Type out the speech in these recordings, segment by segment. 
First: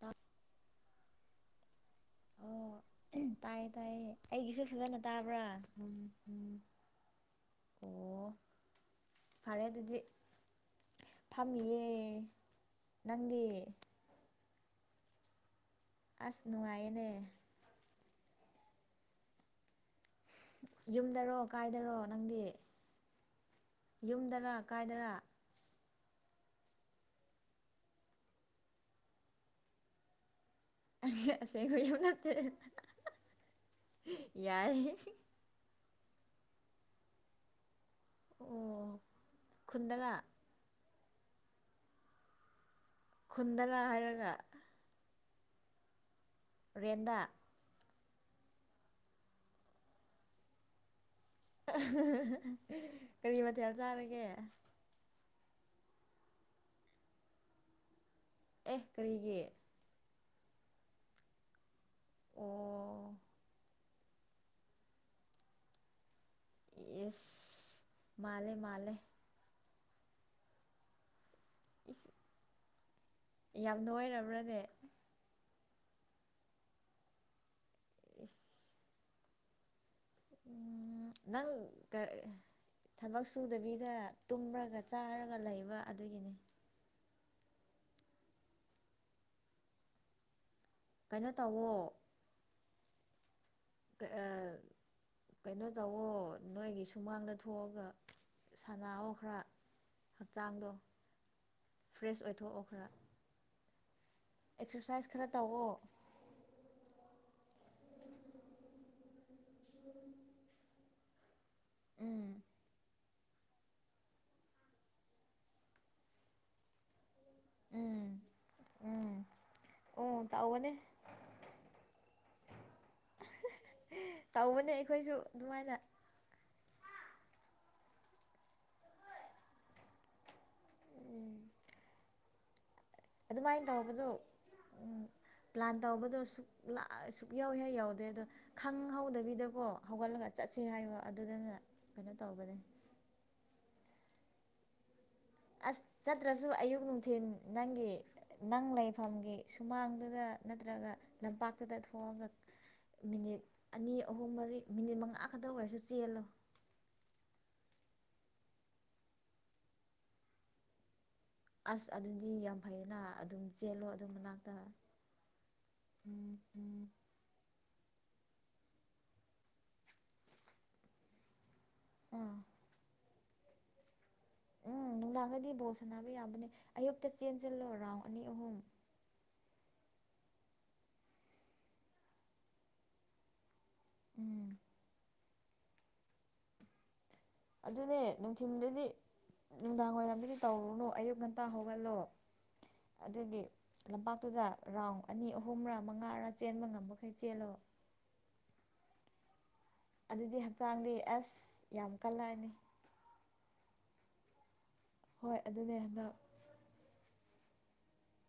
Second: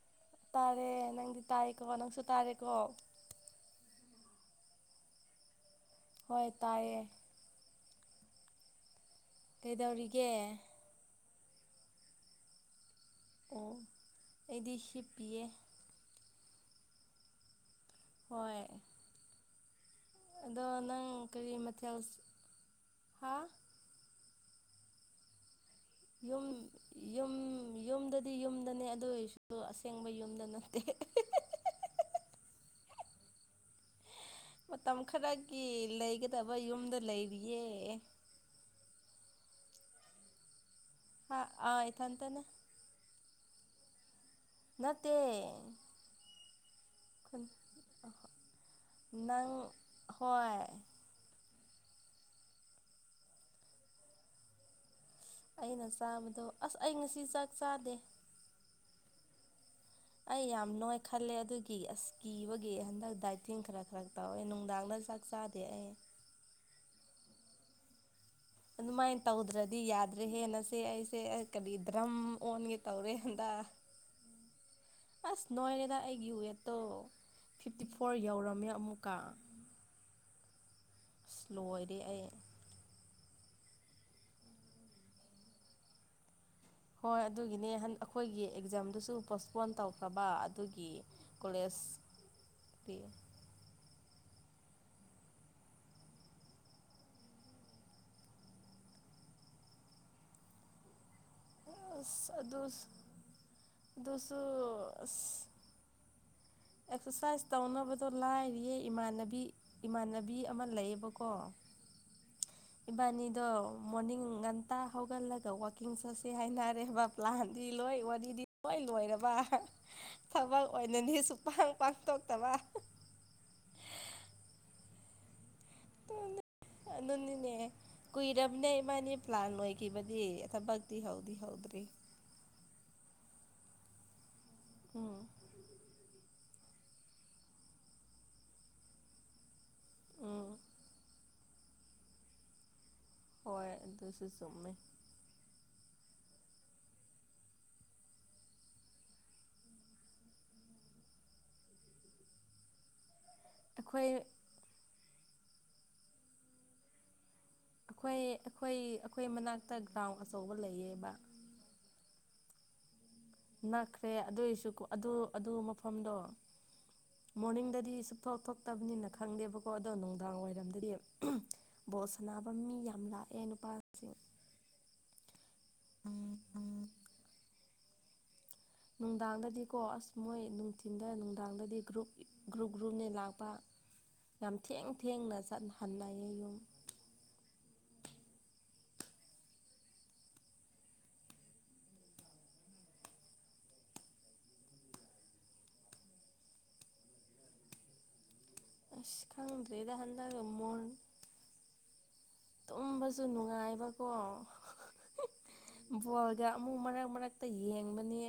ꯇꯞ ꯇꯥꯔꯦ ꯅꯪꯗꯤ ꯇꯥꯏꯀꯣ ꯅꯪꯁꯨ ꯇꯥꯔꯦꯀꯣ ꯑꯣ ꯇꯥꯏꯌꯦ ꯇꯥꯏꯌꯦ ꯑꯩꯒꯤꯁꯨ ꯈꯖꯅ ꯇꯥꯕ꯭ꯔꯥ ꯎ ꯍꯣꯏ ꯇꯥꯏꯌꯦ ꯑꯣ ꯀꯩꯗꯧꯔꯤꯒꯦ ꯊꯝꯃꯤꯌꯦ ꯅꯪꯗꯤ ꯑꯗꯨꯗꯤ ꯍꯞ ꯄ ꯑꯁ ꯅꯨꯡꯉꯥꯏꯅꯦ ꯍꯣꯏ ꯑꯗꯣ ꯅꯪ ꯌꯨꯝꯗꯔꯣ ꯀꯔꯤ ꯀꯥꯏꯗꯔꯣ ꯃꯊꯦꯜ ꯅꯪꯗꯤ ꯍꯥ ꯌꯨꯝꯗꯔ ꯀꯥꯏꯗꯅ ꯌꯨꯝ ꯌꯨꯝ ꯌꯨꯝꯗꯗꯤ ꯌꯨꯝꯗꯅꯦ ꯑꯗꯨ ꯑꯣꯏꯔꯁꯨ ꯑꯁꯦꯡꯕ ꯌꯨꯝꯗꯅ ꯑꯁꯦ ꯌꯥꯝ ꯅꯠꯇ ꯃꯇꯝ ꯈꯔꯒꯤ ꯂꯩꯒꯗꯕ ꯌꯨꯝꯗ ꯂꯩꯔꯤꯌꯦ ꯑꯣ ꯈꯨꯟꯗꯅ ꯑ ꯑꯊꯇꯅꯦ ꯈꯨꯟꯗꯔꯥ ꯍꯥꯏꯔꯒ ꯅꯠꯇ ꯔꯦꯟꯗꯥ ꯅꯪ ꯍꯣꯏ ꯀꯔꯤ ꯃꯊꯦꯜ ꯆꯥꯔꯒꯦ ꯑꯩꯅ ꯆꯥꯕꯗꯣ ꯑꯁ ꯑꯩ ꯉꯁꯤ ꯆꯥꯛ ꯆꯥꯗꯦ ꯑꯦ ꯀꯔꯤꯒꯤ ꯑꯩ ꯌꯥꯝꯅꯣꯏ ꯈꯜꯂꯦ ꯑꯗꯨꯒꯤ ꯑꯁ ꯀꯤꯕꯒꯤ ꯑꯣ ꯍꯟꯗꯛ ꯗꯥꯏꯇꯤꯡ ꯈꯔ ꯈꯔ ꯇꯧꯋꯦ ꯅꯨꯡꯗꯥꯡꯗ ꯆ ꯆꯥꯗꯦ ꯏꯁ ꯃꯥꯂꯦ ꯃꯥꯂꯦ ꯗꯤ ꯌꯥꯗ꯭ꯔꯦ ꯍꯦꯟꯅꯁꯦ ꯑꯩꯁꯦ ꯀꯔꯤ ꯏꯁ ꯗ꯭ꯔꯝ ꯑꯣꯟꯒꯦ ꯇꯧꯔꯦ ꯍꯟꯗ ꯌꯥꯝ ꯅꯣꯏꯔꯕ꯭ꯔꯅꯦ ꯑꯁ ꯅꯣꯏꯔꯦꯗ ꯑꯩꯒꯤ ꯋꯦꯠꯇꯣ ꯐꯤꯐꯇꯤ ꯐꯣꯔ ꯌꯧꯔꯝꯃꯦ ꯏꯁ ꯑꯃꯨꯛꯀ ꯑꯁ ꯅꯪ ꯂꯣꯏꯔꯦ ꯑꯩ ꯊꯕꯛ ꯁꯨꯗꯕꯤ ꯁꯦ ꯇꯨꯝꯔꯒ ꯆꯥꯔꯒ ꯂꯩꯕ ꯑꯗꯨꯒꯤꯅꯤ ꯍꯣꯏ ꯑꯗꯨꯒꯤꯅꯦ ꯑꯩꯈꯣꯏꯒꯤ ꯑꯦꯛꯖꯥꯝꯗꯨꯁꯨ ꯄꯣꯁꯄꯣꯟ ꯇꯧꯈ꯭ꯔꯕ ꯑꯗꯨ ꯑꯗꯨꯒꯤ ꯀꯩꯅꯣ ꯀꯂꯦꯖ ꯇꯧꯋꯣ ꯄ ꯀ ꯀꯩꯅꯣ ꯇꯧꯋꯣ ꯅꯣꯏꯒꯤ ꯁꯨꯃꯥꯡꯗ ꯊꯣꯛꯑꯒ ꯁꯅꯥꯑꯣ ꯈꯔ ꯍꯛꯆꯥꯡꯗꯣ ꯐ꯭ꯔꯦꯁ ꯑꯣꯏꯊꯣꯛꯑꯣ ꯈꯔ ꯑꯦꯛꯁꯔꯁꯥꯏꯁ ꯈꯔ ꯇꯧꯋꯣ ꯣꯁꯨꯣ ꯑꯦꯛꯁꯔꯁꯥꯏꯁ ꯇꯧꯅꯕꯗꯣ ꯂꯥꯏꯔꯤꯌꯦ ꯏꯃꯥꯟꯅꯕꯤ ꯏꯃꯥꯟꯅꯕꯤ ꯑꯃ ꯂꯩꯌꯦꯕꯀꯣ ꯎꯝ ꯏꯕꯥꯅꯤꯗꯣ ꯃꯣꯔꯅꯤꯡ ꯉꯟꯇꯥ ꯍꯧꯒꯠꯂꯒ ꯋꯥꯛꯀꯤꯡ ꯆꯠꯁꯦ ꯍꯥꯏꯅꯔꯦ ꯕꯞ ꯂꯥꯟꯗꯤ ꯂꯣꯏ ꯎꯝ ꯋꯥꯔꯤꯗꯤ ꯂꯣꯏ ꯎꯝ ꯂꯣꯏꯔꯕ ꯎꯝ ꯊꯕꯛ ꯇꯧꯕꯅꯦ ꯑꯣꯏꯅꯅꯤ ꯁ ꯇꯧꯕꯅꯦ ꯑꯩꯈꯣꯏꯁꯨ ꯑꯗꯨꯃꯥꯏꯅ ꯑꯗꯨꯅꯤꯅꯦ ꯀꯨꯏꯔꯕꯅꯦ ꯏꯃꯥꯅꯤ ꯄ꯭ꯂꯥꯟ ꯂꯣꯏꯈꯤꯕꯗꯤ ꯊꯕꯛꯇꯤ ꯍꯧꯗꯤ ꯍꯧꯗ꯭ꯔꯤ [inaudible] ꯑꯗꯨꯃꯥꯏꯅ ꯇꯧꯕꯗꯣ ꯎꯝ ꯄ꯭ꯂꯥꯟ ꯇꯧꯕꯗꯣ ꯑꯛ ꯂꯥꯛ ꯑꯁꯨꯛ ꯌꯥꯎꯏ ꯌꯥꯎꯗꯦ ꯑꯗꯣ ꯈꯪꯍꯧꯗꯕꯤꯗꯀꯣ ꯍꯧꯒꯠꯂꯒ ꯎꯝ ꯆꯠꯁꯤ ꯍꯥꯏꯕ ꯑꯗꯨꯗꯅ ꯀꯩꯅꯣ ꯇꯧꯕꯅꯤ ꯍꯣꯏ ꯑꯗꯨ ꯁꯨꯆꯨꯡꯃꯦ ꯑꯁ ꯆꯠꯇ꯭ꯔꯁꯨ ꯑꯌꯨꯛ ꯅꯨꯡꯊꯤꯟꯜ ꯅꯪꯒꯤ ꯅꯪ ꯂꯩꯐꯝꯒꯤ ꯁꯨꯃꯥꯡꯗꯨꯗ ꯅꯠꯇ꯭ꯔ ꯔꯒ ꯂꯝꯄꯥꯛꯇꯨꯗ ꯊꯣꯛꯑꯒ ꯃꯤꯅꯤꯠ ꯑꯅꯤ ꯑꯩꯈꯣꯏ ꯑꯍꯨꯝ ꯃꯔꯤ ꯃꯤꯅꯤꯠ ꯃꯉꯥ ꯈꯛꯇꯪ ꯑꯣꯏꯔꯁꯨ ꯆꯦꯜꯂꯣ ꯑꯩꯈꯣꯏ ꯑꯩꯈꯣꯏ ꯑꯩꯈꯣꯏ ꯃꯅꯥꯛꯇ ꯒ꯭ꯔꯥꯎꯟ ꯑꯆꯧꯕ ꯂꯩꯌꯦꯕ ꯑꯁ ꯑꯗꯨꯗꯤ ꯌꯥꯝ ꯐꯩꯌꯦꯅ ꯑꯗꯨꯝ ꯆꯦꯜꯂꯣ ꯑꯗꯨ ꯅꯛꯈ꯭ꯔꯦ ꯃꯅꯥꯛꯇ ꯑꯗꯨꯏꯁꯨ ꯑꯗꯨ ꯑꯗꯨ ꯃꯐꯝꯗꯣ ꯃꯣꯔꯅꯤꯡꯗꯗꯤ ꯆꯨꯞꯊꯣꯛ ꯊꯣꯛꯇꯕꯅꯤꯅ ꯈꯪꯗꯦꯕꯀꯣ ꯑꯗꯣ ꯅꯨꯡꯗꯥꯡ ꯋꯥꯏꯔꯝꯗꯗꯤ ꯕꯣꯠ ꯑꯥ ꯁꯅꯥꯅꯕ ꯃꯤ ꯌꯥꯝ ꯂꯥꯛꯑꯦ ꯅꯨꯄꯥ ꯎꯝ ꯅꯨꯡꯗꯥꯡꯒꯗꯤ ꯕꯣꯜ ꯁꯥꯟꯅꯕ ꯌꯥꯕꯅꯦ ꯑꯌꯨꯛꯇ ꯆꯦꯟ ꯆꯜꯂꯣ ꯔꯔꯥꯎ ꯅꯨꯡꯗꯥꯡꯗꯗꯤꯀꯣ ꯑꯁ ꯃꯣꯏ ꯅꯨꯡꯊꯤꯟꯗ ꯅꯨꯡꯗꯥꯡꯗꯗꯤ ꯒ꯭ꯔꯨꯞ ꯒ꯭ꯔꯨꯞ ꯒ꯭ꯔꯨꯞꯅꯦ ꯂꯥꯛꯄ ꯎꯝ ꯌꯥꯝ ꯊꯦꯡ ꯊꯦꯡꯅ ꯆꯠꯍꯟꯅꯌꯦ ꯌꯨꯝ ꯑꯗꯨꯅꯦ ꯅꯨꯡꯊꯤꯟꯗꯗꯤ ꯅꯨꯡꯗꯥꯡ ꯋꯥꯏꯔꯝꯗꯗꯤ ꯇꯧꯔꯨꯅꯨ ꯑꯌꯨꯛ ꯉꯟꯇꯥ ꯍꯧꯒꯠꯂꯣ ꯑꯗꯨꯒꯤ ꯂꯝꯄꯥꯛꯇꯨꯗ ꯔꯥꯎꯟ ꯑꯅꯤ ꯑꯍꯨꯝꯔ ꯃꯉꯥꯔꯥ ꯆꯦꯟꯕ ꯉꯝꯕꯈꯩ ꯆꯦꯜꯂꯣ [inaudible] ꯑꯁ ꯈꯪꯗ꯭ꯔꯦꯗ ꯑꯗꯨꯗꯤ ꯍꯟꯗꯛꯒ ꯃꯣꯟ ꯍꯛꯆꯥꯡꯗꯤ ꯑꯁ ꯌꯥꯝ ꯀꯜꯂꯛꯑꯅꯤ ꯇꯨꯝꯕꯁꯨ ꯅꯨꯡꯉꯥꯏꯕ ꯑꯣ ꯍꯣꯏ ꯑꯗꯨꯅꯦ ꯍꯟꯗꯛ ꯕꯣꯜꯒ ꯑꯃꯨ ꯃꯔꯛ ꯃꯔꯛ ꯇ ꯌꯦꯡꯕꯅꯦ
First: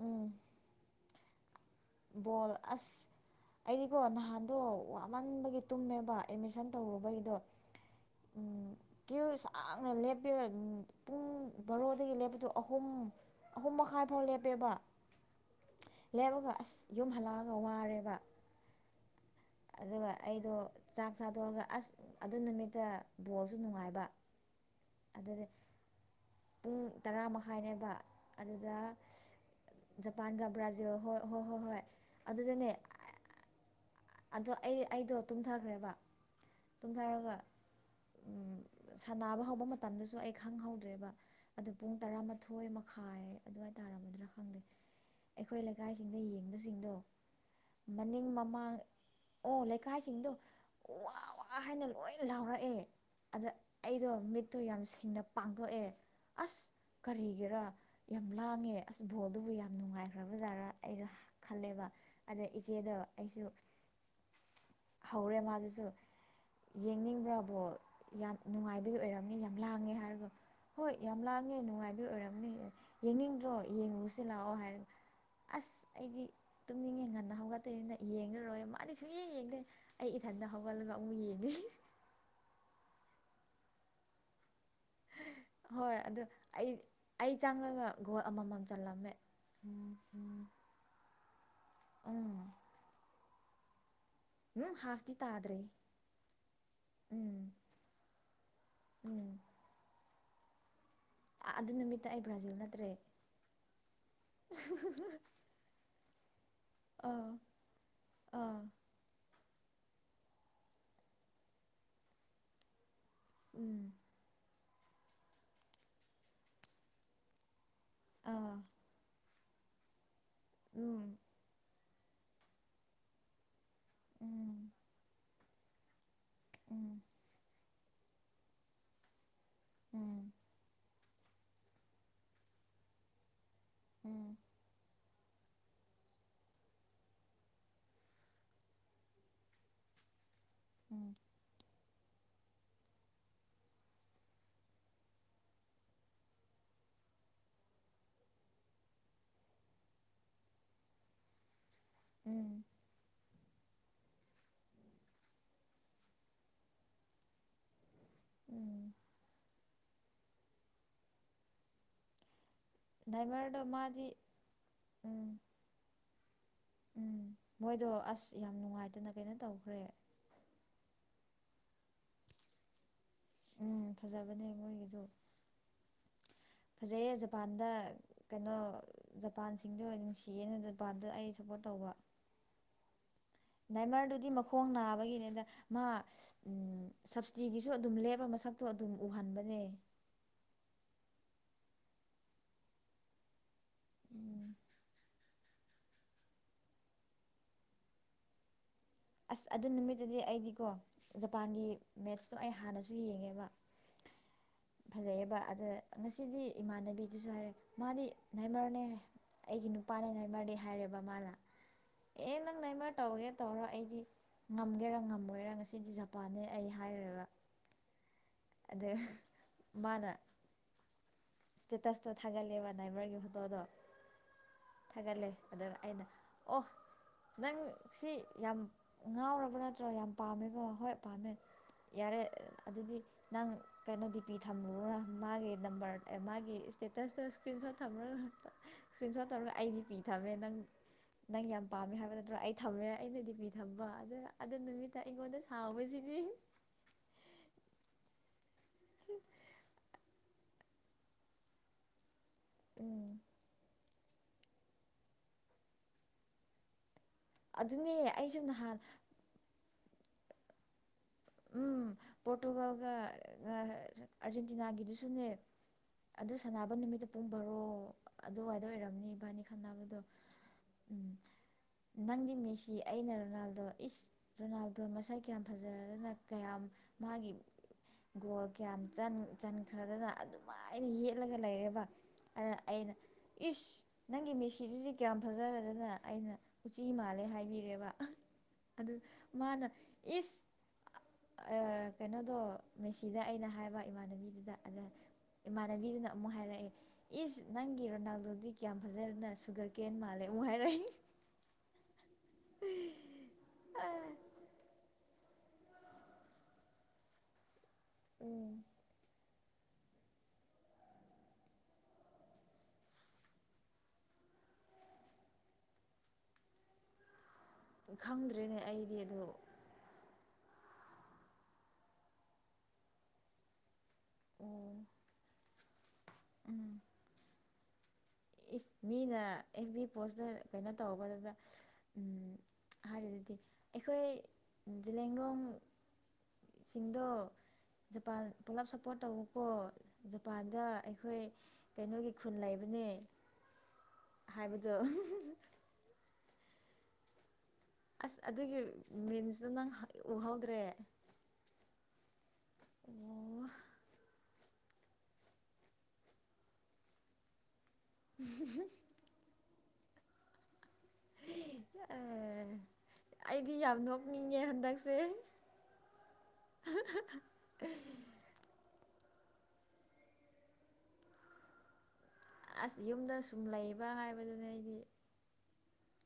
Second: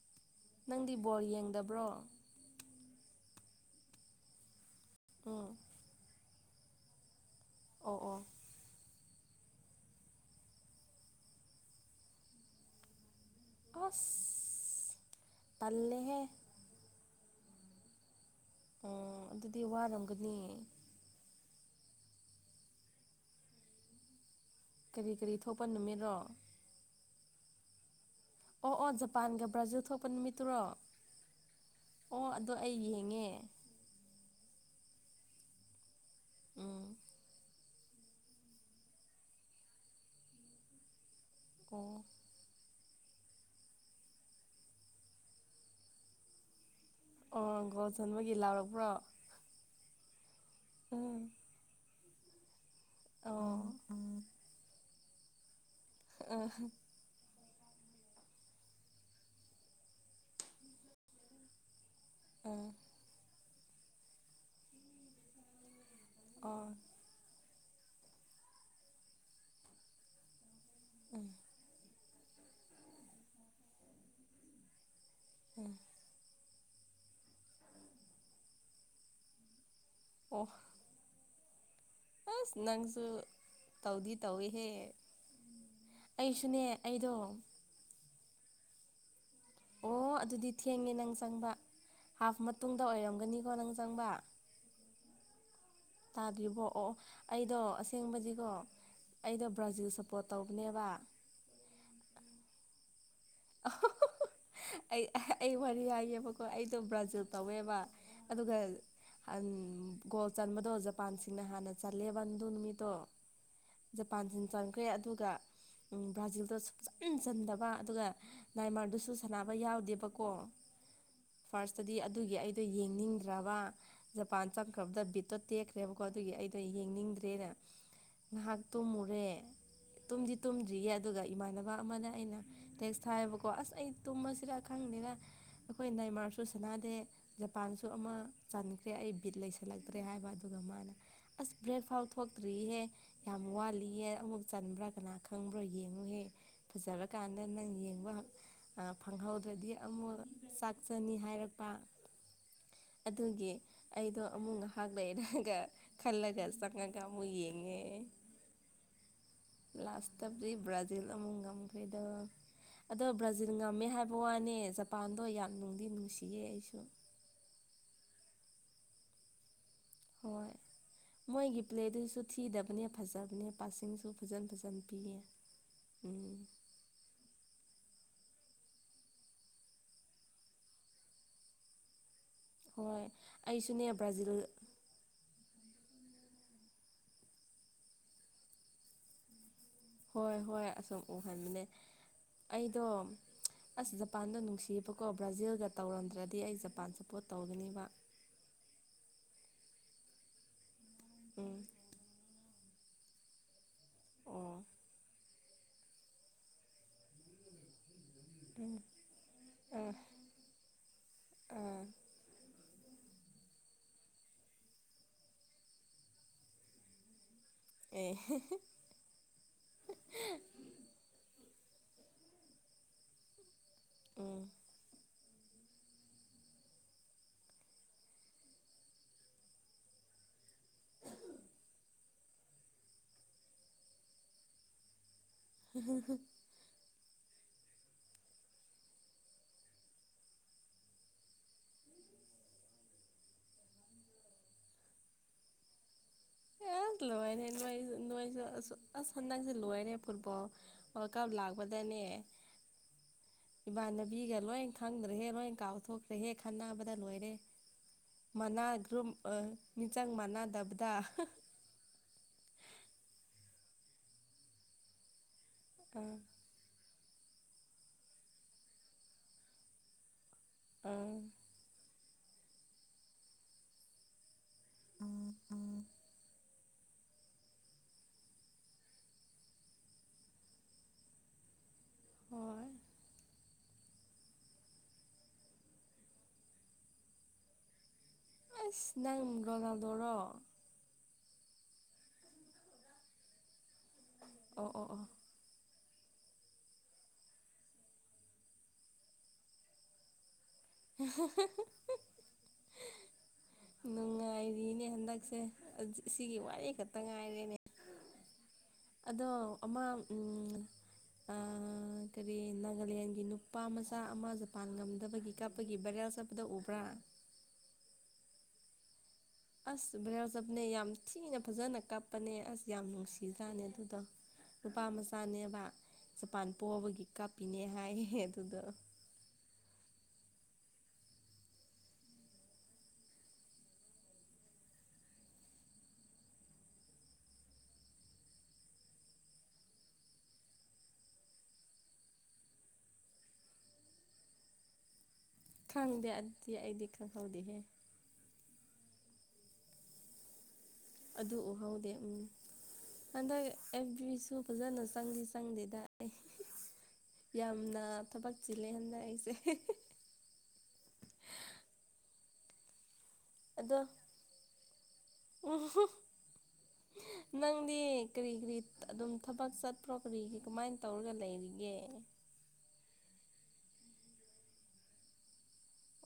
ꯎꯝ ꯅꯪꯗꯤ ꯕꯣꯜ ꯌꯦꯡꯗꯕ ꯕꯣꯜ ꯑꯁ ꯑꯩꯗꯤꯀꯣ ꯅꯍꯥꯟꯗꯣ ꯎꯝ ꯋꯥꯃꯟꯕꯒꯤ ꯇꯨꯝꯃꯦꯕ ꯑꯦꯠꯃꯤꯁꯟ ꯇꯧꯔꯨꯕꯒꯤꯗꯣ ꯑꯣ ꯑꯣ ꯀ꯭ꯌꯨ ꯁꯥꯡꯅ ꯂꯦꯞꯄꯤ ꯄꯨꯡ ꯕꯥꯔꯣꯗꯒꯤ ꯂꯦꯞꯄꯗꯨ ꯑꯍꯨꯝ ꯑꯍꯨꯝ ꯃꯈꯥꯏ ꯑꯁ ꯐꯥꯎ ꯂꯦꯞꯄꯦꯕ ꯇꯜꯂꯦꯍꯦ ꯂꯦꯞꯄꯒ ꯑꯁ ꯑꯗꯨꯝ ꯍꯜꯂꯛꯑꯒ ꯋꯥꯔꯦꯕ ꯎꯝ ꯑꯗꯨꯗꯤ ꯑꯗꯨꯒ ꯋꯥꯔꯝꯒꯅꯤ ꯑꯩꯗꯣ ꯆꯥꯛ ꯆꯥꯗꯣꯔꯒ ꯑꯁ ꯑꯗꯨ ꯅꯨꯃꯤꯠꯇ ꯕꯣꯜꯁꯨ ꯅꯨꯡꯉꯥꯏꯕ ꯀꯔꯤ ꯀꯔꯤ ꯑꯗꯨꯗꯤ ꯊꯣꯛꯄ ꯅꯨꯃꯤꯠꯔꯣ ꯄꯨꯡ ꯇꯔꯥ ꯃꯈꯥꯏꯅꯦꯕ ꯑꯣ ꯑꯗꯨꯗ ꯑꯣ ꯖꯄꯥꯟꯒ ꯕ꯭ꯔꯥꯖꯤꯜ ꯊꯣꯛꯄ ꯖꯄꯥꯟꯒ ꯅꯨꯃꯤꯠꯇꯨꯔꯣ ꯕ꯭ꯔꯥꯖꯤꯜ ꯍꯣꯏ ꯍꯣꯏ ꯍꯣꯏ ꯍꯣꯏ ꯑꯣ ꯑꯗꯣ ꯑꯗꯨꯗꯅꯦ ꯑꯩ ꯌꯦꯡꯉꯦ ꯑꯗꯣ ꯑꯩ ꯑꯩꯗꯣ ꯇꯨꯝꯊꯈ꯭ꯔꯦꯕ ꯎꯝ ꯇꯨꯝꯊꯔꯒ ꯎ ꯁꯥꯟꯅꯕ ꯍꯧꯕ ꯃꯇꯝꯗꯁꯨ ꯑꯩ ꯈꯪꯍꯧꯗ꯭ꯔꯦꯕ ꯑꯗꯨ ꯄꯨꯡ ꯑꯣ ꯇꯔꯥꯃꯥꯊꯣꯏ ꯈꯥꯏ ꯑꯗꯨꯋꯥꯏꯇꯥꯥꯔꯝꯃꯗ꯭ꯔꯥ ꯈꯪꯗꯦ ꯑꯩꯈꯣꯏ ꯂꯩꯀꯥꯏꯁꯤꯡꯗ ꯌꯦꯡꯕꯁꯤꯡꯗꯣ ꯑꯣ ꯒꯣꯜ ꯃꯅꯤꯡ ꯆꯟꯕꯒꯤ ꯃꯃꯥꯡ ꯂꯥꯎꯔꯛꯄ꯭ꯔꯣ ꯑꯣ ꯂꯩꯀꯥꯏꯁꯤꯡꯗꯣ ꯋꯥ ꯎꯝ ꯋꯥ ꯍꯥꯏꯅ ꯂꯣꯏ ꯂꯥꯎꯔꯛꯑꯦ ꯑꯗ ꯑꯣ ꯑꯩꯗꯣ ꯃꯤꯠꯇꯣ ꯌꯥꯝ ꯁꯦꯡꯅ ꯄꯥꯝ ꯊꯣꯛꯣꯛꯑꯦ ꯑꯥ ꯑꯁ ꯀꯔꯤ ꯔꯥ ꯌꯥꯝ ꯂꯥꯡꯉꯦ ꯑꯁ ꯕꯣꯜꯗꯨꯕꯨ ꯌꯥꯝ ꯅꯨꯡꯉꯥꯏꯈ꯭ꯔꯕ ꯖꯥꯔꯥ ꯑꯩꯁꯨ ꯈꯜꯂꯦꯕ ꯑꯗ ꯑꯥ ꯏꯆꯦꯗ ꯑꯩꯁꯨ ꯍꯧꯔꯦ ꯃꯥꯗꯨꯁꯨ ꯑꯣ ꯌꯦꯡꯅꯤꯡꯕ꯭ꯔꯕꯣ ꯌꯥꯝ ꯅꯨꯡꯉꯥꯏꯕꯒꯤ ꯑꯣꯏꯔꯝꯅꯤ ꯌꯥꯝ ꯂꯥꯡꯉꯦ ꯍꯥꯏꯔꯒ ꯍꯣꯏ ꯌꯥꯝ ꯎꯝ ꯂꯥꯡꯉꯦ ꯅꯨꯡꯉꯥꯏꯕꯤ ꯑꯣꯏꯔꯝꯅꯤ ꯌꯦꯡꯅꯤꯡꯗ꯭ꯔꯣ ꯌꯦꯡꯉꯨꯁꯤ ꯂꯥꯛꯑꯣ ꯍꯥꯏꯔ ꯎꯝ ꯑꯁ ꯑꯩꯗꯤ ꯇꯨꯝꯅꯤꯡ ꯌꯦꯡ ꯉꯟꯅ ꯍꯧꯒꯠꯇꯣꯏꯅꯤꯅ ꯌꯦꯡꯂꯡꯉꯨꯔꯣꯏ ꯃꯥꯗꯤ ꯁꯨꯡꯌꯦ ꯌꯦꯡꯗꯦ ꯑꯩ ꯑꯣ ꯏꯊꯟꯇ ꯍꯧꯒꯠꯂꯒ ꯑꯃꯨꯛ ꯌꯦꯡꯉꯦ ꯑꯁ ꯅꯪꯁꯨ ꯇꯧꯗꯤ ꯇꯧꯏ ꯍꯦ ꯍꯣꯏ ꯑꯗꯨ ꯑꯩ ꯑꯩꯗꯣ ꯑꯩ ꯆꯪꯉꯒ ꯒꯣꯜ ꯑꯃꯃꯝ ꯆꯜꯂꯝꯃꯦ ꯎꯝ ꯑꯣ ꯎꯝ ꯑꯗꯨꯗꯤ ꯊꯦꯡꯉꯦ ꯅꯪ ꯆꯪꯕ ꯍꯥꯐ ꯎꯝ ꯃꯇꯨꯡꯗ ꯑꯣꯏꯔꯝꯒꯅꯤꯀꯣ ꯅꯪ ꯆꯪꯕ ꯎꯝ ꯍꯥꯥꯥꯛꯇ ꯇꯗ꯭ꯔꯦ ꯇꯥꯗ꯭ꯔꯤꯕꯣ ꯑꯣ ꯑꯩꯗꯣ ꯑꯁꯦꯡꯕꯗꯤꯀꯣ ꯎꯝ ꯑꯩꯗꯣ ꯕ꯭ꯔꯥꯖꯤꯜ ꯁꯄ ꯄꯣ ꯇꯧꯅꯦꯕ ꯑꯗꯨ ꯅꯨꯃꯤꯠꯇ ꯑꯩ ꯕ꯭ꯔꯥꯖꯤꯜ ꯅꯠꯇ꯭ꯔꯦ ꯑꯩ ꯑꯩ ꯋꯥꯔꯤꯔꯤ ꯍꯥꯏꯌꯦ ꯍꯣꯏ ꯑꯩꯗꯣ ꯕ꯭ꯔꯥꯖꯤꯜ ꯑꯥ ꯇꯧꯋꯦꯕ ꯑꯗꯨꯒ ꯑꯥ ꯒꯣꯜ ꯆꯟꯕꯗꯣ ꯖꯄꯥꯟꯁꯤꯡꯅ ꯍꯥꯟꯅ ꯆꯜꯂꯦꯕꯟꯗꯨ ꯅꯨꯃꯤꯠꯇꯣ ꯎꯝ ꯖꯄꯥꯟꯁꯤ ꯆꯟꯈ꯭ꯔꯦ ꯑꯗꯨꯒ ꯕ꯭ꯔꯥꯖꯤꯜꯗ ꯐꯆꯟ ꯆꯟꯗꯕ ꯑꯗꯨꯒ ꯑꯥ ꯅꯥꯏꯃꯔꯗꯨꯁꯨ ꯁꯥꯟꯅꯕ ꯌꯥꯎꯗꯦꯕꯀꯣ ꯎꯝ ꯗꯤ ꯑꯗꯨꯒꯤ ꯑꯩꯗꯣ ꯌꯦꯡꯅꯤꯡꯗ꯭ꯔꯕ ꯖꯄꯥꯟ ꯎꯝ ꯆꯪꯈ꯭ꯔꯕꯗ ꯕꯤꯠꯇꯣ ꯇꯦꯛꯈ꯭ꯔꯦꯕ ꯀꯣ ꯑꯗꯨꯒꯤ ꯑꯩꯗ ꯎꯝ ꯌꯦꯡꯅꯤꯡꯗ꯭ꯔꯦꯅ ꯉꯥꯏꯍꯥꯛꯇꯣ ꯃꯨꯔꯦ ꯎꯝ ꯇꯨꯝꯗꯤ ꯇꯨꯝꯗ꯭ꯔꯤꯌꯦ ꯑꯗꯨꯒ ꯏꯃꯥꯟꯅꯕ ꯑꯃꯅ ꯑꯩꯅ ꯇꯦꯛꯁ ꯊꯥꯏꯕꯀꯣ ꯑꯁ ꯑꯩ ꯎꯝ ꯇꯨꯝꯕꯁꯤꯗ ꯈꯪꯅꯤꯅ ꯑꯩꯈꯣꯏ ꯃꯦꯟꯃꯥꯔꯁꯨ ꯁꯥꯟꯅꯥꯗꯦ ꯖꯄꯥꯟꯁꯨ ꯑꯃ ꯆꯥꯟꯈ꯭ꯔꯦ ꯑꯩ ꯑꯩ ꯕꯤꯠ ꯂꯩꯁꯜꯂꯛꯇ꯭ꯔꯦ ꯍꯥꯏꯕ ꯑꯗꯨꯒ ꯃꯥꯅ ꯎꯝ ꯑꯁ ꯕ꯭ꯔꯦꯛ ꯐꯥꯎ ꯊꯣꯛꯇ꯭ꯔꯤꯍꯦ ꯌꯥꯝ ꯋꯥꯠꯂꯤꯍꯦ ꯑꯃꯨꯛ ꯆꯟꯕ꯭ꯔꯥ ꯀꯅꯥ ꯈꯪꯕ꯭ꯔꯣ ꯌꯦꯡꯉꯨꯍꯦ ꯐꯖꯔ ꯀ ꯇꯗ ꯌꯦꯡꯕ ꯐꯪꯍꯧꯗ꯭ꯔꯗꯤ ꯑꯃꯨꯛ ꯆꯥꯛ ꯆꯅꯤ ꯍꯥꯏꯔꯛꯄ ꯎꯝ ꯑꯗꯨꯒꯤ ꯑꯩꯗꯣ ꯑꯃꯨꯛ ꯉꯥꯏꯍꯥꯛ ꯂꯩꯔꯒ ꯈꯜꯂꯒ ꯆꯪꯉꯒ ꯑꯃꯨꯛ ꯌꯦꯡꯉꯦ ꯎꯝ ꯂꯥꯁꯇ ꯑꯕꯗꯤ ꯕ꯭ꯔꯥꯖꯤꯜ ꯑꯃꯨ ꯉꯝꯈꯩꯗ ꯑꯗꯣ ꯕ꯭ꯔꯥꯖꯤꯜ ꯅꯥꯏꯃꯔꯗꯣ ꯉꯝꯃꯦ ꯃꯥꯗꯤ ꯍꯥꯏꯕ ꯋꯥꯅꯦ ꯖꯄꯥꯟꯗꯣ ꯎꯝ ꯌꯥꯝ ꯅꯨꯡꯗꯤ ꯅꯨꯡꯁꯤꯌꯦ ꯑꯩꯁꯨ ꯎꯝ ꯃꯣꯏꯗꯣ ꯑꯁ ꯌꯥꯝ ꯅꯨꯡꯉꯥꯏꯇꯅ ꯀꯩꯅꯣ ꯇꯧꯈ꯭ꯔꯦ ꯍꯣꯏ ꯃꯣꯏꯒꯤ ꯄ꯭ꯂꯦꯗꯨꯁꯨ ꯊꯤꯗꯕꯅꯤ ꯐꯖꯕꯅꯦ ꯎꯝ ꯄꯥꯁꯤꯡꯁꯨ ꯐꯖꯕꯅꯦ ꯐꯖꯟ ꯐꯖꯟ ꯃꯣꯏꯒꯤꯗꯨ ꯄꯤꯌꯦ ꯎꯝ ꯐꯖꯩꯌꯦ ꯖꯄꯥꯟꯗ ꯀꯩꯅꯣ ꯖꯄꯥꯟꯁꯤꯡꯗ ꯑꯣꯏꯅ ꯅꯨꯡꯁꯤꯌꯦꯅ ꯖꯄꯥꯟꯗ ꯑꯩ ꯁꯞꯄꯣꯔꯠ ꯇꯧꯕ ꯍꯣꯏ ꯑꯩꯁꯨꯅꯦ ꯗꯥꯏꯃꯔꯗꯨꯗꯤ ꯕ꯭ꯔꯥꯖꯤꯜ ꯃꯈꯣꯡ ꯅꯥꯕꯒꯤꯅꯦꯗ ꯃꯥ ꯎ ꯁꯞꯕꯁꯤꯗꯤꯒꯤꯁꯨ ꯑꯗꯨꯝ ꯂꯦꯞꯄ ꯃꯁꯛꯇꯣ ꯑꯗꯨꯝ ꯎꯍꯟꯕꯅꯦ ꯍꯣꯏ ꯍꯣꯏ ꯑꯁꯨꯝ ꯎꯍꯟꯕꯅꯦ ꯑꯩꯗꯣ ꯑꯁ ꯖꯄꯥꯟꯗ ꯎꯝ ꯅꯨꯡꯁꯤꯕꯀꯣ ꯕ꯭ꯔꯥꯖꯤꯜꯒ ꯇꯧꯔꯝꯗ꯭ꯔꯗꯤ ꯑꯩ ꯖꯄꯥꯟ ꯁꯞꯄꯣꯔꯠ ꯇꯧꯒꯅꯦꯕ [inaudible] ꯑꯁ ꯑꯗꯨ ꯅꯨꯃꯤꯠꯇꯨꯗꯤ ꯑꯩꯗꯤꯀꯣ ꯖꯄꯥꯟꯒꯤ ꯎꯝ ꯃꯦꯠꯁꯇꯣ ꯑꯩ ꯍꯥꯟꯅꯁꯨ ꯌꯦꯡꯉꯦꯕ ꯑꯣ ꯐꯖꯩꯑꯕ ꯑꯗ ꯉꯁꯤꯗꯤ ꯏꯃꯥꯟꯅꯕꯤꯁꯤꯁꯨ ꯍꯥꯏꯔꯦ ꯃꯥꯗꯤ ꯎꯝ ꯅꯥꯏꯃꯔꯅꯦ ꯑꯩꯒꯤ ꯑꯥ ꯅꯨꯄꯥꯅꯦ ꯅꯥꯏꯃꯔꯅꯦ ꯍꯥꯏꯔꯦꯕ ꯃꯥꯂ ꯑꯥ ꯑꯦ ꯅꯪ ꯅꯥꯏꯃꯔ ꯇꯧꯒꯦ ꯇꯧꯔ ꯑꯩꯗꯤ ꯉꯝꯒꯦꯔ ꯉꯝꯃꯣꯏꯔ ꯉꯁꯤꯗꯤ ꯖꯄꯥꯟꯅꯦ ꯑꯩ ꯍꯥꯏꯈꯔꯒ ꯑꯦ ꯃꯥꯅ ꯏꯁꯇꯦꯇꯁꯇꯣ ꯊꯥꯒꯠꯂꯦꯕ ꯗꯥꯏꯚꯔꯒꯤ ꯐꯣꯇꯣꯗꯣ ꯎꯝ ꯊꯥꯒꯠꯂꯦ ꯑꯗ ꯑꯩꯅ ꯑꯣ ꯅꯪ ꯁꯤ ꯌꯥꯝ ꯉꯥꯎꯔꯕ ꯅꯠꯇ꯭ꯔꯣ ꯌꯥꯝ ꯄꯥꯝꯃꯦꯀꯣ ꯍꯣꯏ ꯄꯥꯝꯃꯦ ꯌꯥꯔꯦ ꯑꯗꯨꯗꯤ ꯅꯪ ꯀꯩꯅꯣ ꯗꯤ ꯄꯤ ꯊꯝꯂꯨꯔꯣꯅ ꯃꯥꯒꯤ ꯅꯝꯕꯔ ꯃꯥꯒꯤ ꯏꯁꯇꯦꯇꯁꯇꯣ ꯏꯁꯀ꯭ꯔꯤꯟ ꯁꯣꯠ ꯊꯝꯒ ꯏꯁꯀ꯭ꯔꯤꯟ ꯁꯣꯠ ꯊꯝꯔꯒ ꯑꯩꯥꯏ ꯗꯤ ꯄꯤ ꯊꯝꯃꯦ ꯅꯪ ꯅꯪ ꯌꯥꯝ ꯄꯥꯝꯃꯦ ꯍꯥꯏꯕ ꯅꯠꯇ꯭ꯔꯣ ꯑꯩ ꯊꯝꯃꯦ ꯑꯩꯅꯗꯤ ꯄꯤ ꯊꯝꯕ ꯑꯗꯨ ꯑꯗꯨ ꯅꯨꯃꯤꯠꯇ ꯑꯩꯉꯣꯟꯗ ꯁꯥꯎꯕꯁꯤꯗꯤ ꯑꯦ ꯂꯣꯏꯅꯦ ꯅꯖ ꯅꯖ ꯑ ꯆꯥꯟꯁ ꯂꯣꯏꯅꯦ ꯐꯨꯠꯕꯜ ꯋꯥꯔꯜꯗ ꯀꯥꯞ ꯂꯥꯛꯄꯗꯅꯦ ꯇꯨꯡ ꯏꯃꯥꯟꯅꯕꯤꯒ ꯂꯣꯏ ꯈꯪꯗ꯭ꯔꯦꯍꯦ ꯂꯣꯏ ꯀꯥꯎꯊꯣꯛꯇ꯭ꯔꯦꯍꯦ ꯈꯟꯅꯕ ꯗ ꯂꯣꯏꯔꯦ ꯑꯗꯨꯅꯦ ꯑꯩꯁꯨ ꯃꯅꯥ ꯅꯍꯥꯟ ꯒ꯭ꯔꯨꯞ ꯃꯤꯆꯪ ꯃꯅꯗꯕꯗ ꯎꯝ ꯄꯣꯔꯇꯨꯒꯜꯒ ꯑꯥꯔꯖꯦꯟꯇꯤꯅꯥꯒꯤꯗꯨꯁꯨꯅꯦ ꯑꯥ ꯑꯗꯨ ꯁꯥꯟꯅꯕ ꯅꯨꯃꯤꯠꯇ ꯄꯨꯡ ꯕꯥꯔꯣ ꯑꯗꯨꯋꯥꯏꯗ ꯑꯣꯏꯔꯝꯅꯤ ꯏꯕꯥꯅꯤ ꯈꯟꯅꯕꯗꯣ ꯎꯝ ꯑꯥ ꯅꯪꯗꯤ ꯃꯤꯁꯤ ꯑꯩꯅ ꯔꯣꯅꯥꯜꯗꯣ ꯏꯁ ꯔꯣꯅꯥꯜꯗꯣ ꯃꯁꯛ ꯀꯌꯥꯝ ꯐꯖꯔꯒꯅ ꯀꯌꯥꯝ ꯃꯥꯒꯤ ꯒꯣꯜ ꯀꯌꯥꯝ ꯆꯟꯈ꯭ꯔꯗꯅ ꯑꯗꯨꯃꯥꯏꯅ ꯌꯦꯠꯂꯒ ꯂꯩꯔꯦꯕ ꯑ ꯍꯣꯏ ꯑꯩꯅ ꯏꯁ ꯅꯪꯒꯤ ꯃꯦꯁꯤꯗꯨꯁꯤ ꯀꯌꯥꯝ ꯐꯖꯔꯦꯗꯅ ꯑꯩꯅ ꯎꯆꯤ ꯃꯥꯜꯂꯦ ꯍꯥꯏꯕꯤꯔꯦꯕ ꯑꯗꯨ ꯑꯁ ꯅꯪ ꯃꯥꯅ ꯔꯣꯅꯥꯜꯗꯣꯔꯣ ꯏꯁ ꯀꯩꯅꯣꯗꯣ ꯃꯦꯁꯤꯗ ꯑꯩꯅ ꯍꯥꯏꯕ ꯑꯣ ꯑꯣ ꯑꯣ ꯅꯕꯤꯗꯨꯅ ꯑꯃꯨꯛ ꯍꯥꯏꯔꯛꯑꯦ ꯏꯁ ꯅꯪꯒꯤ ꯔꯣꯅꯥꯜꯗꯣꯗꯤ ꯀꯌꯥꯝ ꯐꯖꯔꯅ ꯁꯨꯒꯔ ꯀꯦꯟ ꯃꯥꯜꯂꯦ ꯑꯃꯨꯛ ꯍꯥꯏꯔꯛꯏ ꯅꯨꯡꯉꯥꯏꯔꯤꯅꯦ ꯍ ꯁꯦ ꯁꯤꯒꯤ ꯋꯥꯔꯤ ꯈꯛꯇ ꯉꯥꯏꯔꯦꯅꯦ ꯎꯝ ꯣ ꯑꯥꯡ ꯀꯔꯤ ꯅꯥꯒꯥꯂꯦꯟꯒꯤ ꯅꯨꯄꯥ ꯃꯆꯥ ꯑꯃ ꯖꯄꯥꯟ ꯉꯝꯗꯕꯒꯤ ꯀꯥꯞꯄꯒꯤ ꯕꯔꯦꯜ ꯆ ꯆꯕꯗ ꯑꯣꯕ꯭ꯔꯥ ꯈꯪꯗ꯭꯭ꯔꯔꯤꯅꯦ ꯑꯩꯗꯤ ꯑꯗꯨ ꯑꯁ ꯕ꯭ꯂꯥꯎꯖꯞꯅꯦ ꯌꯥꯝ ꯊꯤꯅ ꯐꯖꯅ ꯀꯞꯄꯅꯦ ꯑꯁ ꯌꯥꯝ ꯅꯨꯡꯁꯤꯖꯅꯦ ꯑꯗꯨꯗꯣ ꯎꯝ ꯅꯨꯄꯥ ꯃꯆꯥꯅꯦꯕ ꯖꯄꯥꯟ ꯄꯣꯛꯑꯕꯒꯤ ꯀꯥꯞꯄꯤꯅꯦ ꯍꯥꯏ ꯏꯁ ꯃꯤꯅ ꯄꯣꯁꯇ ꯀꯩꯅꯣ ꯇꯧꯕꯧꯕꯗꯨꯗ ꯍꯥꯏꯔꯗꯨꯗꯤ ꯑꯩꯈꯣꯏ ꯂꯦꯡꯔꯣꯡꯁꯤꯡꯗ ꯖꯄꯥꯟ ꯄꯨꯂꯞ ꯁꯞꯄꯣꯔꯠ ꯇꯧꯕꯀꯣ ꯖꯄꯥꯟꯗ ꯑꯩꯈꯣꯏ ꯀꯩꯅꯣꯒꯤ ꯈꯨꯟ ꯂꯩꯕ ꯅ ꯍꯥꯏꯕꯗꯣ ꯈꯪꯗꯦ ꯑꯗꯨꯗꯤ ꯑꯩꯗꯤ ꯈꯪꯍꯧꯗꯦꯍꯦ ꯑꯁ ꯑꯗꯨꯒꯤ ꯃꯤꯟꯁꯨꯗ ꯅꯪ ꯎꯍꯧꯗ꯭ꯔꯦ ꯑꯗꯨ ꯎꯍꯧꯗꯦ ꯎꯝ ꯑꯣ ꯁꯨ ꯐꯖꯅ ꯆꯪꯗꯤ ꯆꯪꯗꯦꯗ ꯑꯩ ꯌꯥꯝꯅ ꯑ ꯊꯕꯛ ꯆꯂꯦ ꯍꯥꯏꯅ ꯑꯩꯁꯦ ꯑ ꯑꯩꯗꯤ ꯌꯥꯝ ꯑꯗꯣ ꯅꯣꯛꯅꯤꯡꯉꯦ ꯍꯟꯗꯛꯁꯦ ꯎꯝ ꯅꯪꯗꯤ ꯀꯔꯤ ꯀꯔꯤ ꯑꯗꯨꯝ ꯊꯕꯛ ꯆꯠꯄ꯭ꯔꯣ ꯀꯔꯤꯒꯤ ꯀꯃꯥꯏꯅ ꯇꯧꯔꯒ ꯂꯩꯔꯤꯒꯦ ꯑꯁ ꯌꯨꯝꯗ ꯁꯨꯝ ꯂꯩꯕ ꯍꯥꯏꯕꯗꯨꯅ ꯑꯩꯗꯤ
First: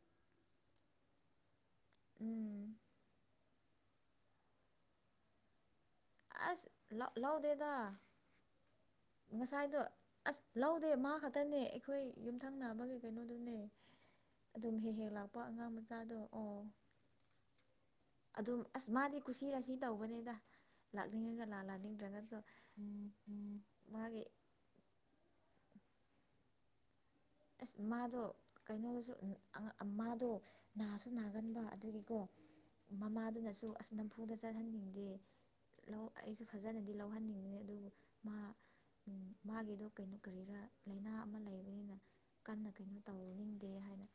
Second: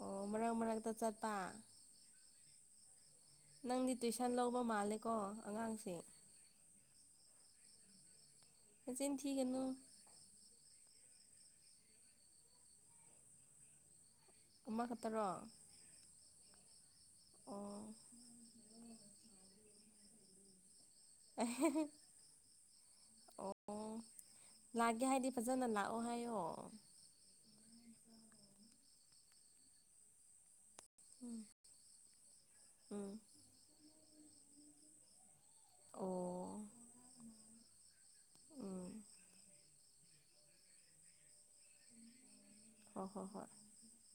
ꯑꯣ ꯃꯛ ꯃꯔꯛꯇ ꯆꯠꯄ ꯎꯝ ꯅꯪꯗꯤ ꯇꯨꯏꯁꯟ ꯂꯧꯕ ꯃꯥꯜꯂꯦꯀꯣ ꯑꯉꯥꯡꯁꯦ ꯑꯁ ꯂꯧꯗꯦꯗ ꯅꯆꯤꯟ ꯊꯤꯒꯅꯨ ꯉꯁꯥꯏꯗꯣ ꯑꯁ ꯂꯧꯗꯦ ꯃꯥ ꯈꯛꯇꯅꯦ ꯑꯩꯈꯣꯏ ꯌꯨꯝꯊꯪ ꯅꯥꯕꯒꯤ ꯀꯩꯅꯣꯗꯨꯅꯦ ꯑꯗꯨꯝ ꯍꯦꯛ ꯍꯦꯛ ꯂꯥꯛꯄ ꯑꯃꯈꯛꯇꯔꯣ ꯑꯉꯥꯡ ꯃꯆꯥꯗꯣ ꯑꯣ ꯑꯣ ꯑꯗꯨꯝ ꯑꯁ ꯃꯥꯗꯤ ꯀꯨꯁꯤꯔꯁꯤ ꯇꯧꯕꯅꯤꯗ ꯂꯥꯛꯅꯤꯡꯉꯒ ꯂꯥꯛꯅꯤꯡꯗ꯭ꯔꯒꯁꯨ ꯃꯥꯒꯤ ꯂꯥꯛꯒꯦ ꯍꯥꯏꯗꯤ ꯐꯖꯅ ꯂꯥꯛꯑꯣ ꯍꯥꯏꯌꯣ ꯑꯁ ꯃꯥꯗꯣ ꯀꯩꯅꯣꯗꯁꯨ ꯃꯥꯗꯣ ꯅꯥꯁꯨ ꯎꯝ ꯅꯥꯒꯟꯕ ꯑꯗꯨꯒꯤꯀꯣ ꯎꯝ ꯃꯃꯥꯗꯨꯅꯁꯨ ꯑꯁ ꯅꯝꯐꯨꯗ ꯆꯠꯍꯟꯅꯤꯡꯗꯦ ꯑꯣ ꯑꯩꯁꯨ ꯐꯖꯅꯗꯤ ꯂꯧꯍꯟꯅꯤꯡꯉꯦ ꯑꯗꯨꯕꯨ ꯃꯥ ꯎꯝ ꯃꯥꯒꯤꯗꯣ ꯀꯩꯅꯣ ꯀꯔꯤꯔꯥ ꯂꯥꯏꯅꯥ ꯑꯃ ꯂꯩꯕꯅꯤꯅ ꯀꯟꯅ ꯀꯩꯅꯣ ꯍꯣꯏ ꯍꯣꯏ ꯍꯣꯏ ꯇꯧꯅꯤꯡꯗꯦ ꯍꯥꯏꯅ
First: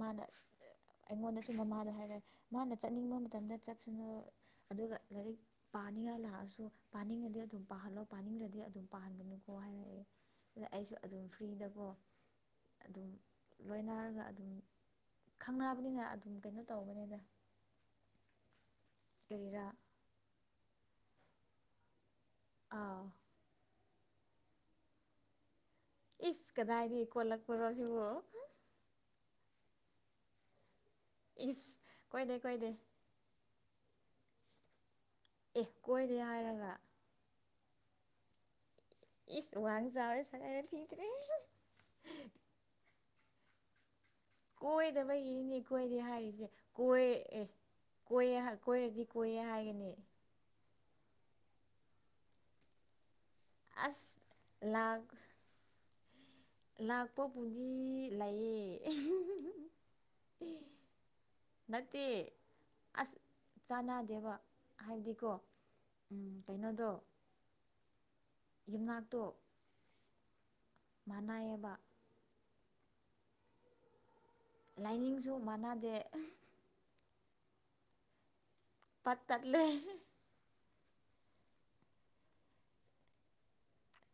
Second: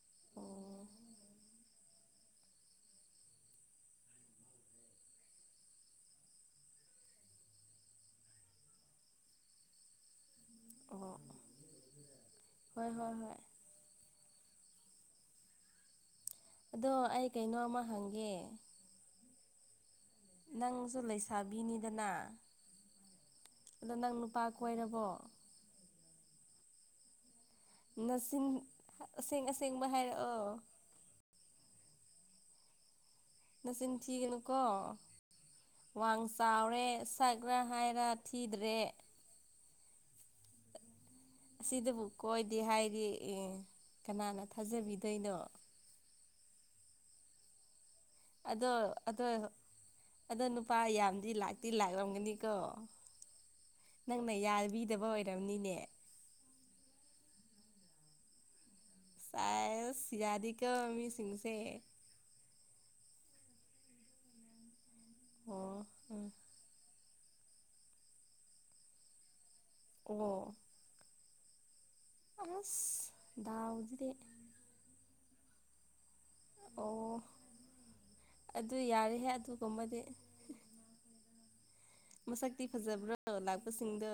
ꯃꯥꯅ ꯑꯣ ꯑꯩꯉꯣꯟꯗꯁꯨ ꯃꯃꯥꯗ ꯍꯥꯏ ꯃꯥꯅ ꯆꯠꯅꯤꯡꯕ ꯃꯇꯝꯗ ꯆꯠꯁꯅꯨ ꯑꯗꯨꯒ ꯂꯥꯏꯔꯤꯛ ꯄꯥꯅꯤꯡꯉꯥꯏ ꯂꯥꯛꯑꯁꯨ꯫ ꯄꯥꯅꯤꯡꯉꯗꯤ ꯑꯗꯨꯝ ꯄꯥꯍꯜꯂꯣ ꯄꯥꯅꯤꯡꯂꯗꯤ ꯑꯗꯨꯝ ꯄꯥꯍꯟꯒꯅꯨꯀꯣ ꯍꯥꯏꯔꯛꯑꯦ ꯑꯗ ꯑꯩꯁꯨ ꯑꯣ ꯑꯗꯨꯝ ꯐ꯭ꯔꯤꯗꯀꯣ ꯍꯣꯏ ꯑꯗꯨꯝ ꯍꯣꯏ ꯍꯣꯏ ꯂꯣꯏꯅꯔꯒ ꯑꯗꯨꯝ ꯈꯪꯑꯕꯅꯤꯅ ꯑꯗꯨ ꯑꯗꯣ ꯑꯩ ꯀꯩꯅꯣ ꯑꯃ ꯍꯪꯒꯦ ꯀꯩꯔꯥ ꯅꯪꯁꯨꯣ ꯂꯩꯁꯥꯕꯤꯅꯤꯗꯅ ꯑꯥ ꯑꯗꯣ ꯅꯪ ꯅꯨꯄꯥ ꯀꯣꯏꯔꯕꯣ ꯏꯁ ꯀꯗꯥꯏꯗꯤꯂꯛ ꯅꯆꯤꯟ ꯑꯁꯦꯡ ꯑꯁꯦꯡꯕ ꯍꯥꯏꯔꯛꯑꯣ ꯏꯁ ꯀꯣꯏꯗꯦ ꯀꯣꯏꯗꯦ ꯅꯆꯤꯟ ꯊꯤꯒꯅꯨꯀꯣ ꯑꯦ ꯀꯣꯏꯗꯦ ꯋꯥꯡ ꯍꯥꯏꯔꯒ ꯆꯥꯎꯔꯦꯛ [inaudible] ꯒ꯭ꯔ ꯍꯥꯏꯔꯥ ꯊꯤꯗ꯭ꯔꯦ ꯁꯨ ꯋꯥ ꯆꯦ ꯁꯉꯥꯏ ꯊꯔꯦ ꯑꯁꯤꯗꯕꯨ ꯀꯣꯏꯗꯦ ꯍꯥꯏꯔꯤ ꯑꯦ ꯀꯅꯥꯅ ꯊꯥꯖꯕꯤꯗꯣꯏꯅꯣ ꯀꯣꯏꯗꯕꯒꯤꯅꯦ ꯀꯣꯏꯗꯦ ꯍꯥꯏꯔꯤꯁꯦ ꯀꯣꯏ ꯑꯦ ꯀꯣꯏꯌꯦ ꯑꯗꯣ ꯀꯣꯏꯔꯗꯤ ꯀꯣꯏꯌꯦ ꯍꯥꯏꯒꯅꯤ ꯂꯄꯥ ꯌꯥꯝꯗꯤ ꯂꯥꯛꯇꯤ ꯂꯥꯛꯔꯝꯒꯅꯤꯀꯣ ꯑꯁ ꯅꯪꯅ ꯂꯥꯛ ꯌꯥꯕꯤꯗꯕ ꯑꯣꯏꯔꯝꯅꯤꯅꯦ ꯂꯥꯛꯄꯕꯨꯗꯤ ꯂꯩꯌꯦ ꯆꯥꯏ ꯆꯌꯥꯗꯤ ꯀꯃꯤ ꯃꯤ ꯆꯤꯡꯁꯦ ꯅꯠꯇꯦ ꯑꯁ ꯆꯥꯟꯅꯗꯦꯕ ꯍꯥꯏꯕꯗꯤꯀꯣ ꯑꯣ ꯎꯝ ꯀꯩꯅꯣꯗꯣ ꯌꯨꯝꯅꯥꯇꯣ ꯑꯣ ꯑꯁ ꯖꯗꯤ ꯂꯥꯏꯅꯤꯡꯁꯨ ꯃꯥꯟꯅꯗꯦ ꯑꯣ ꯑꯗꯨ ꯄꯠ ꯌꯥꯔꯤꯍꯦ ꯇꯠꯂꯦ ꯑꯗꯨꯒꯨꯝꯕꯗꯤ ꯃꯁꯛꯇꯤ ꯐꯖꯕ꯭ꯔꯥ ꯂꯥꯛꯄꯁꯤꯡꯗ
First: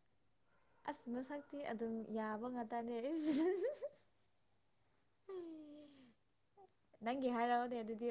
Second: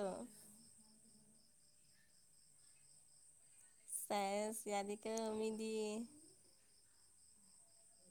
ꯑꯁ ꯃꯁꯛꯇꯤ ꯑꯗꯨꯝ ꯌꯥꯕ ꯉꯥꯛꯇꯅꯦ ꯁꯥꯏꯟꯁ ꯌꯥꯗꯤ ꯀꯃꯤꯗꯤ ꯅꯪꯒꯤ ꯍꯥꯏꯔꯥꯎꯅꯦ ꯌꯥ ꯑꯗꯨꯗꯤ